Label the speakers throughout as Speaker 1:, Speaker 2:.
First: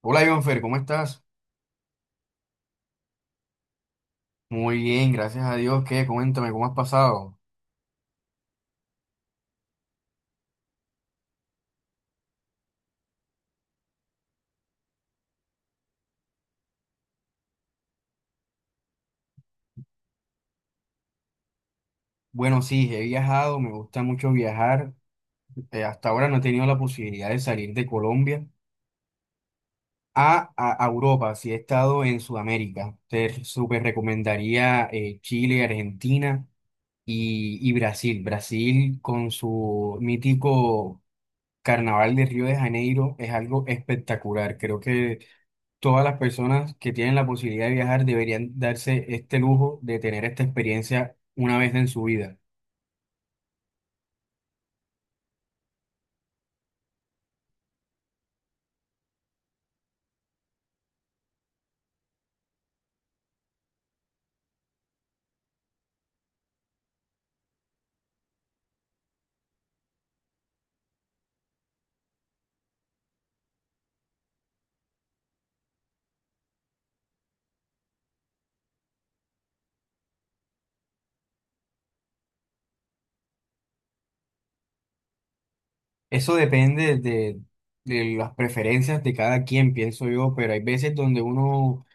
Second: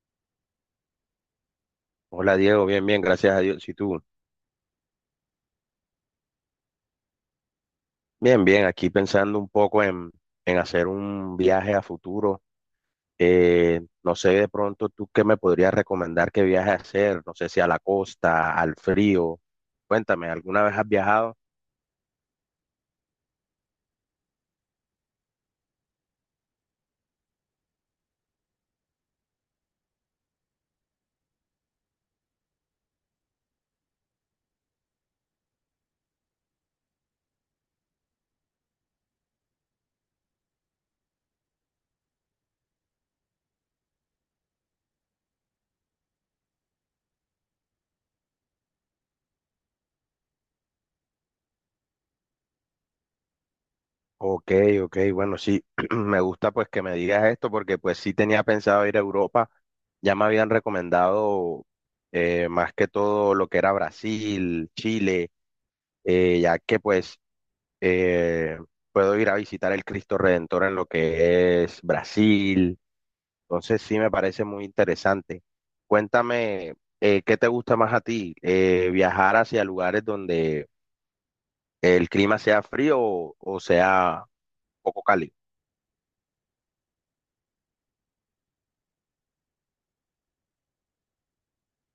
Speaker 1: Hola, Jonfer, ¿cómo estás?
Speaker 2: Hola Diego, bien, bien, gracias a Dios. ¿Y tú?
Speaker 1: Muy bien, gracias a Dios. ¿Qué? Coméntame, ¿cómo has pasado?
Speaker 2: Bien, bien, aquí pensando un poco en hacer un viaje a futuro. No sé de pronto tú qué me podrías recomendar que viaje a hacer, no sé si a la costa, al frío. Cuéntame, ¿alguna vez has viajado?
Speaker 1: Bueno, sí, he viajado, me gusta mucho viajar. Hasta ahora no he tenido la posibilidad de salir de Colombia a Europa, sí he estado en Sudamérica. Te súper recomendaría Chile, Argentina y Brasil. Brasil con su mítico Carnaval de Río de Janeiro es algo espectacular. Creo que todas las personas que tienen la posibilidad de viajar deberían darse este lujo de tener esta experiencia una vez en su vida.
Speaker 2: Ok, ok, bueno, sí, me gusta pues que me digas esto porque pues sí tenía pensado ir a Europa. Ya me habían recomendado más que todo lo que era Brasil, Chile, ya que pues eh, puedo ir a visitar el Cristo Redentor en lo que es Brasil. Entonces sí me parece muy interesante. Cuéntame, ¿qué te gusta más a ti? ¿Viajar hacia lugares donde el clima sea frío o sea poco cálido?
Speaker 1: Eso depende de las preferencias de cada quien, pienso yo, pero hay veces donde uno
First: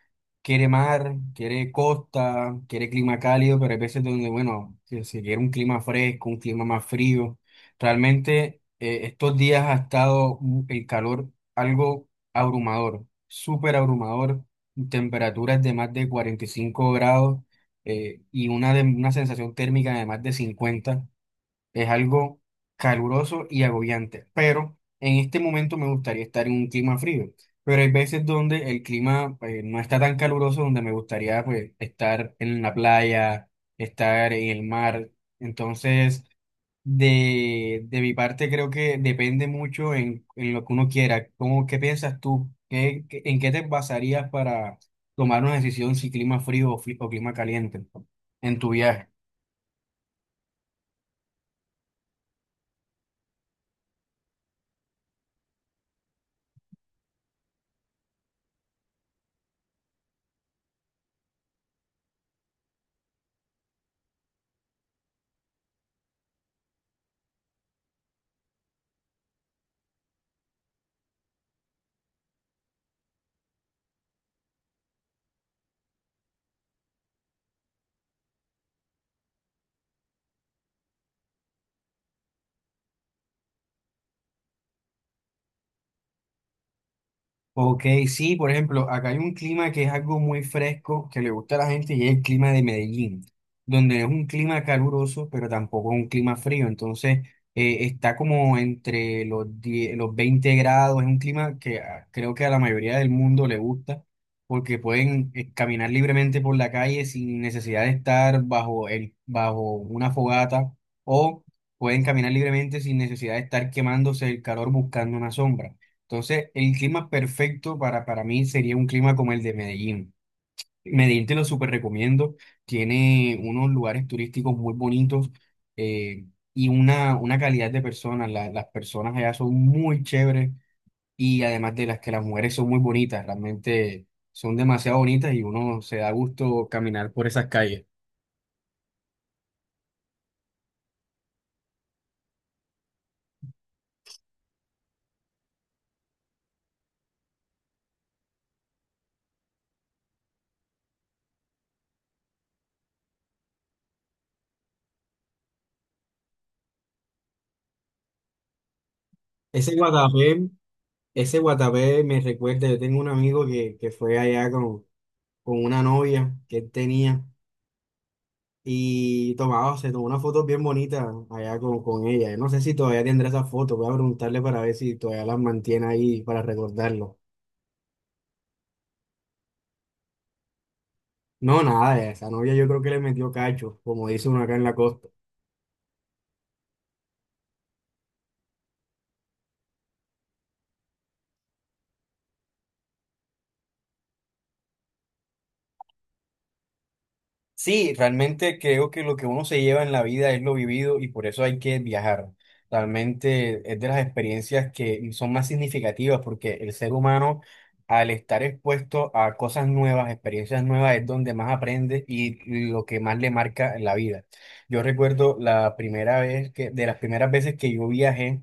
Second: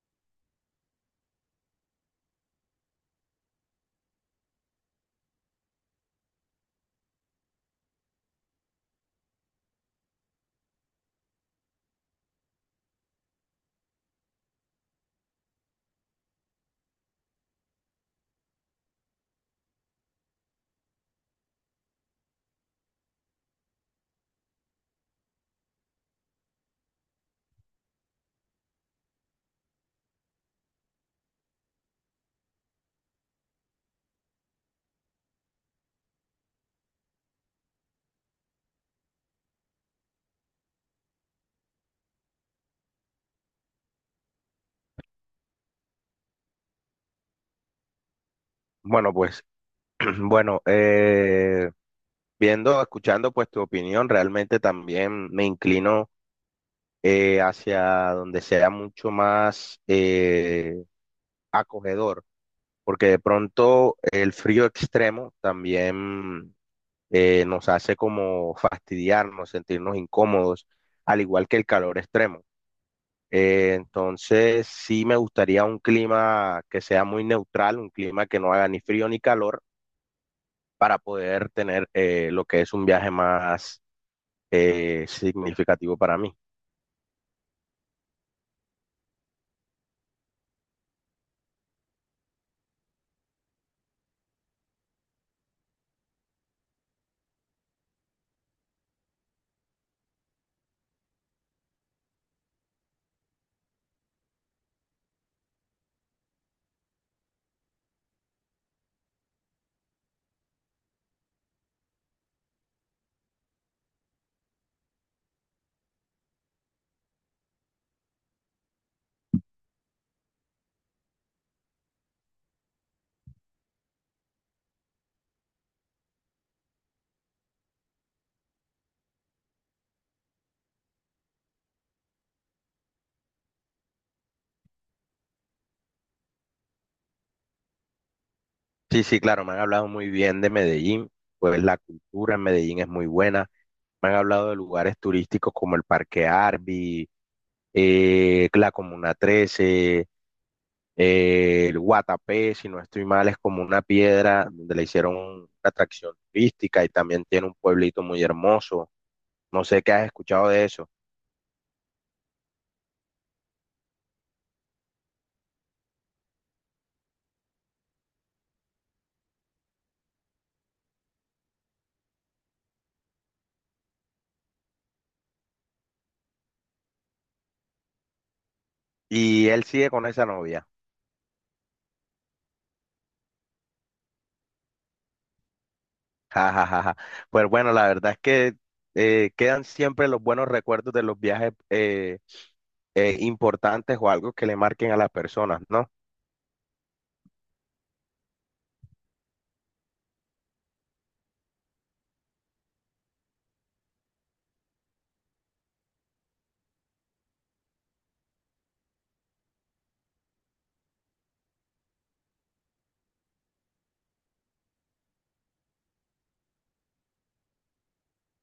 Speaker 1: quiere mar, quiere costa, quiere clima cálido, pero hay veces donde, bueno, si se quiere un clima fresco, un clima más frío. Realmente estos días ha estado el calor algo abrumador, súper abrumador, temperaturas de más de 45 grados y una sensación térmica de más de 50 es algo caluroso y agobiante, pero en este momento me gustaría estar en un clima frío. Pero hay veces donde el clima no está tan caluroso, donde me gustaría, pues, estar en la playa, estar en el mar. Entonces, de mi parte creo que depende mucho en lo que uno quiera. ¿Cómo, qué piensas tú? ¿En qué te basarías para tomar una decisión, si clima frío o clima caliente en tu viaje?
Speaker 2: Bueno, pues, bueno, viendo, escuchando pues tu opinión, realmente también me inclino hacia donde sea mucho más acogedor porque de pronto el frío extremo también nos hace como fastidiarnos, sentirnos incómodos, al igual que el calor extremo. Entonces, sí me gustaría un clima que sea muy neutral, un clima que no haga ni frío ni calor, para poder tener lo que es un viaje más significativo para mí.
Speaker 1: Ok, sí, por ejemplo, acá hay un clima que es algo muy fresco que le gusta a la gente y es el clima de Medellín, donde es un clima caluroso, pero tampoco es un clima frío. Entonces, está como entre los 10 los 20 grados. Es un clima que creo que a la mayoría del mundo le gusta porque pueden caminar libremente por la calle sin necesidad de estar bajo una fogata o pueden caminar libremente sin necesidad de estar quemándose el calor buscando una sombra. Entonces, el clima perfecto para mí sería un clima como el de Medellín. Medellín te lo súper recomiendo. Tiene unos lugares turísticos muy bonitos eh, y una calidad de personas. Las personas allá son muy chéveres y además de las que las mujeres son muy bonitas, realmente son demasiado bonitas y uno se da gusto caminar por esas calles.
Speaker 2: Sí, sí, claro, me han hablado muy bien de Medellín, pues la cultura en Medellín es muy buena. Me han hablado de lugares turísticos como el Parque Arví, la Comuna 13, el Guatapé, si no estoy mal, es como una piedra donde le hicieron una atracción turística y también tiene un pueblito muy hermoso. No
Speaker 1: Ese
Speaker 2: sé qué has escuchado
Speaker 1: Guatapé,
Speaker 2: de eso.
Speaker 1: ese Guatapé me recuerda, yo tengo un amigo que fue allá con una novia que él tenía. Y tomaba, se tomó una foto bien bonita allá con ella. No sé si todavía tendrá esa foto, voy a preguntarle para ver si todavía las mantiene ahí para recordarlo.
Speaker 2: ¿Y él sigue con esa novia?
Speaker 1: No, nada, esa novia yo creo que le metió cacho, como dice uno acá en la costa.
Speaker 2: Ja, ja, ja, ja. Pues bueno, la verdad es que quedan siempre los buenos recuerdos de los viajes importantes o algo que le marquen a las personas, ¿no?
Speaker 1: Sí, realmente creo que lo que uno se lleva en la vida es lo vivido y por eso hay que viajar. Realmente es de las experiencias que son más significativas, porque el ser humano al estar expuesto a cosas nuevas, experiencias nuevas, es donde más aprende y lo que más le marca en la vida. Yo recuerdo la primera vez que, de las primeras veces que yo viajé,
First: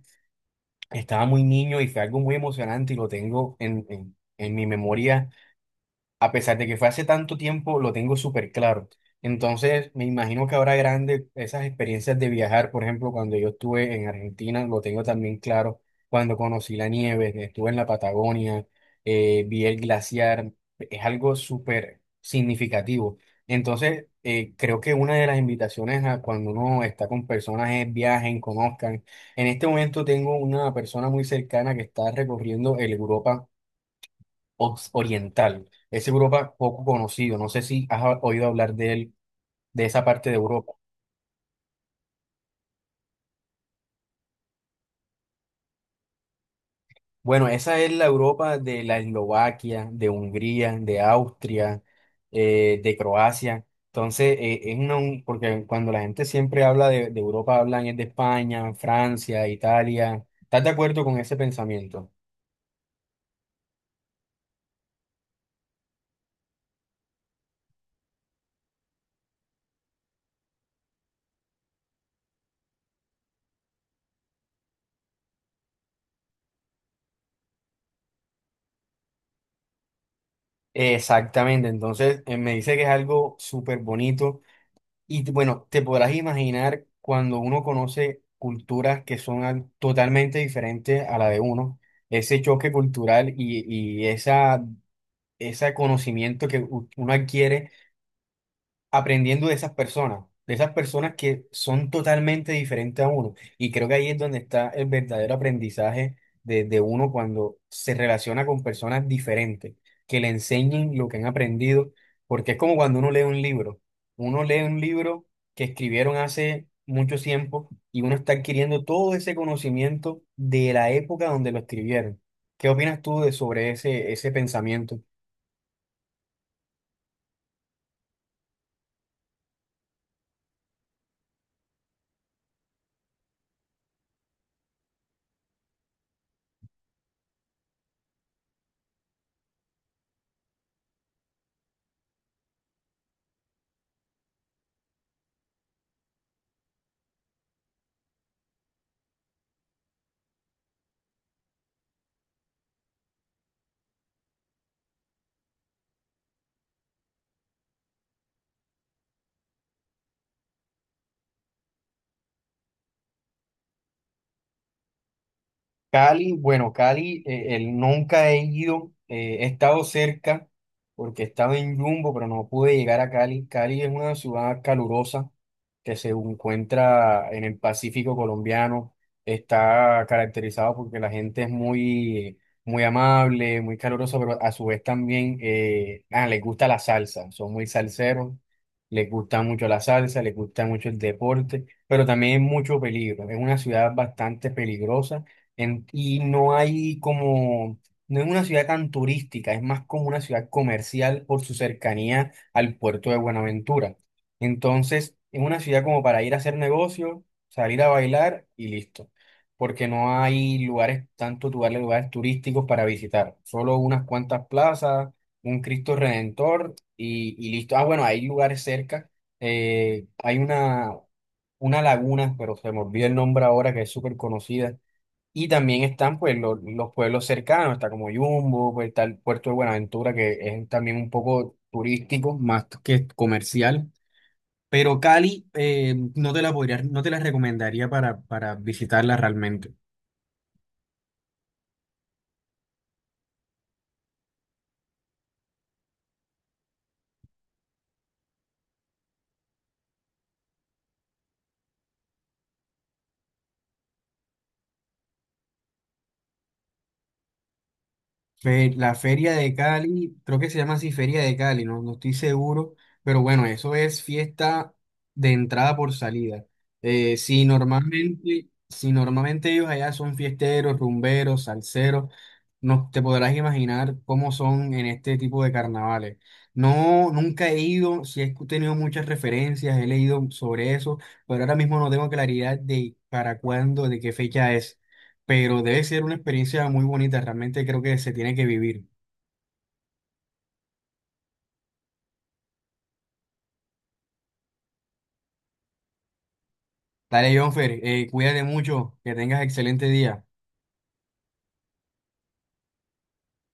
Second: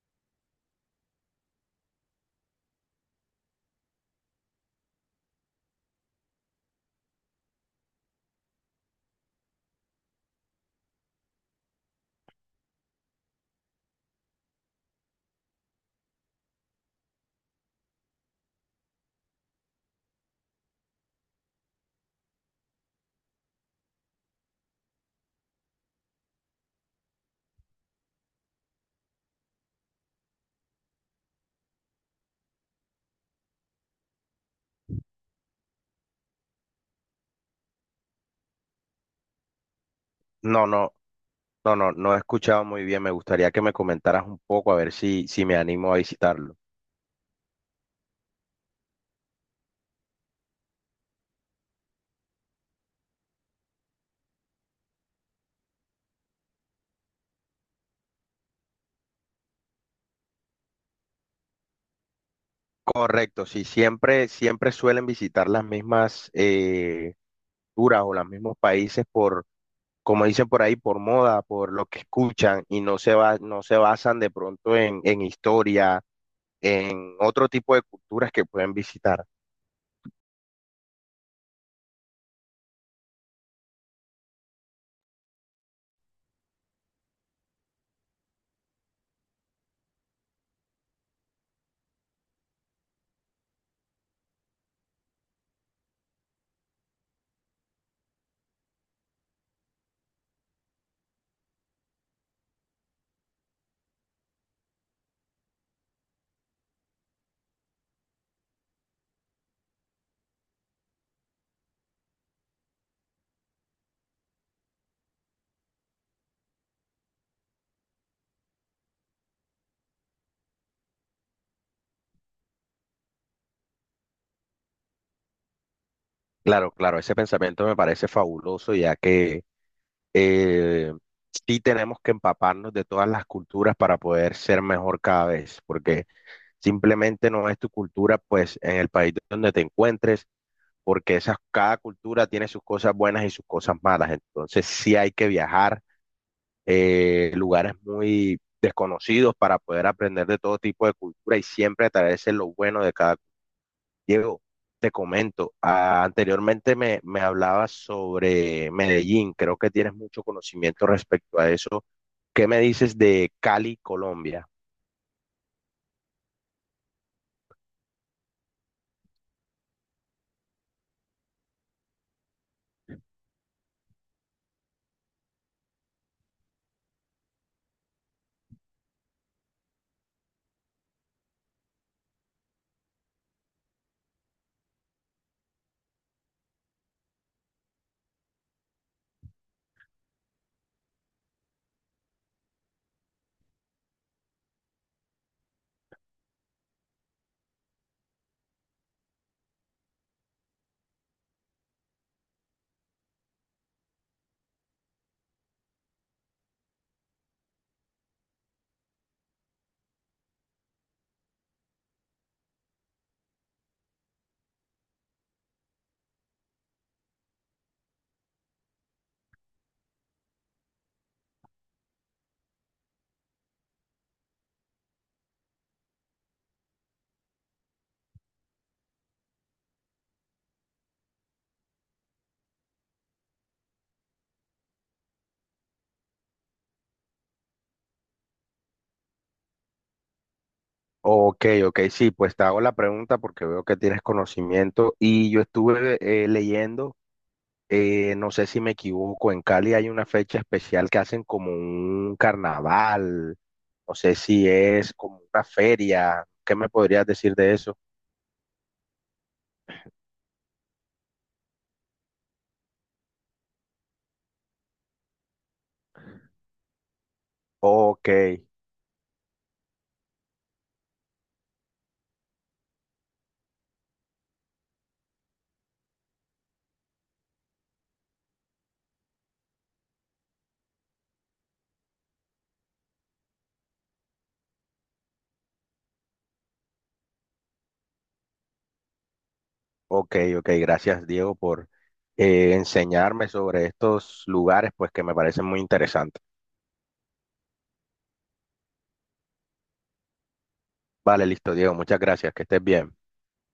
Speaker 1: estaba muy niño y fue algo muy emocionante y lo tengo en mi memoria. A pesar de que fue hace tanto tiempo, lo tengo súper claro. Entonces, me imagino que ahora grande esas experiencias de viajar, por ejemplo, cuando yo estuve en Argentina, lo tengo también claro, cuando conocí la nieve, que estuve en la Patagonia, vi el glaciar, es algo súper significativo. Entonces, creo que una de las invitaciones a cuando uno está con personas es viajen, conozcan. En este momento tengo una persona muy cercana que está recorriendo el Europa oriental. Es Europa poco conocido. No sé si has oído hablar de él, de esa parte de
Speaker 2: No,
Speaker 1: Europa.
Speaker 2: no, no, no, no he escuchado muy bien. Me gustaría que me comentaras un poco a ver si, si me animo a visitarlo.
Speaker 1: Bueno, esa es la Europa de la Eslovaquia, de Hungría, de Austria, de Croacia. Entonces, es porque cuando la gente siempre habla de Europa, hablan es de España, Francia, Italia. ¿Estás de acuerdo con ese pensamiento?
Speaker 2: Correcto, sí, siempre, siempre suelen visitar las mismas culturas o los mismos países como dicen por ahí, por moda, por lo que escuchan y no se va, no se basan de pronto en historia, en otro tipo de culturas que pueden visitar.
Speaker 1: Exactamente, entonces me dice que es algo súper bonito. Y bueno, te podrás imaginar cuando uno conoce culturas que son totalmente diferentes a la de uno, ese choque cultural y ese conocimiento que uno adquiere aprendiendo de esas personas que son totalmente diferentes a uno. Y creo que ahí es donde está el verdadero aprendizaje de uno cuando se relaciona con personas diferentes, que le enseñen lo que han aprendido, porque es como cuando uno lee un libro. Uno lee un libro que escribieron hace mucho tiempo y uno está adquiriendo todo ese conocimiento de la época donde lo escribieron. ¿Qué opinas tú de sobre ese pensamiento?
Speaker 2: Claro, claro, ese pensamiento me parece fabuloso, ya que eh, sí tenemos que empaparnos de todas las culturas para poder ser mejor cada vez, porque simplemente no es tu cultura, pues en el país donde te encuentres porque esas, cada cultura tiene sus cosas buenas y sus cosas malas. Entonces sí hay que viajar lugares muy desconocidos para poder aprender de todo tipo de cultura y siempre traerse lo bueno de cada. Diego, te comento, ah, anteriormente me hablabas sobre Medellín, creo que tienes mucho conocimiento respecto a eso. ¿Qué me dices de Cali, Colombia?
Speaker 1: Cali, bueno, Cali, nunca he ido, he estado cerca porque he estado en Jumbo, pero no pude llegar a Cali. Cali es una ciudad calurosa que se encuentra en el Pacífico colombiano. Está caracterizado porque la gente es muy, muy amable, muy calurosa, pero a su vez también les gusta la salsa, son muy salseros, les gusta mucho la salsa, les gusta mucho el deporte, pero también mucho peligro. Es una ciudad bastante peligrosa y no hay como, no es una ciudad tan turística, es más como una ciudad comercial por su cercanía al puerto de Buenaventura. Entonces, es una ciudad como para ir a hacer negocio, salir a bailar y listo. Porque no hay lugares, tantos lugares, lugares turísticos para visitar. Solo unas cuantas plazas, un Cristo Redentor y listo. Ah, bueno, hay lugares cerca. Hay una laguna, pero se me olvidó el nombre ahora, que es súper conocida. Y también están, pues, los pueblos cercanos, está como Yumbo, pues, está el puerto de Buenaventura, que es también un poco turístico, más que comercial. Pero Cali no te la podría, no te la recomendaría para visitarla realmente.
Speaker 2: Ok, ok, sí, pues te hago la pregunta porque veo que tienes conocimiento y yo estuve leyendo. No sé si me equivoco, en Cali hay una fecha especial que hacen como un carnaval, no sé si es como una feria, ¿qué me podrías decir de eso?
Speaker 1: La Feria de Cali, creo que se llama así, Feria de Cali, no, no estoy seguro, pero bueno, eso es fiesta de entrada por salida. Eh, si
Speaker 2: Ok,
Speaker 1: normalmente, si normalmente ellos allá son fiesteros, rumberos, salseros, no te podrás imaginar cómo son en este tipo de carnavales. No, nunca he ido, sí he tenido muchas referencias, he leído sobre eso, pero ahora mismo no tengo claridad de para cuándo, de qué fecha es, pero debe ser una experiencia muy bonita, realmente creo que se tiene que vivir.
Speaker 2: ok, ok, gracias Diego por enseñarme sobre estos lugares, pues que me parecen muy interesantes.
Speaker 1: Dale, Jonfer, cuídate mucho, que tengas excelente día.
Speaker 2: Vale, listo Diego, muchas gracias, que estés bien.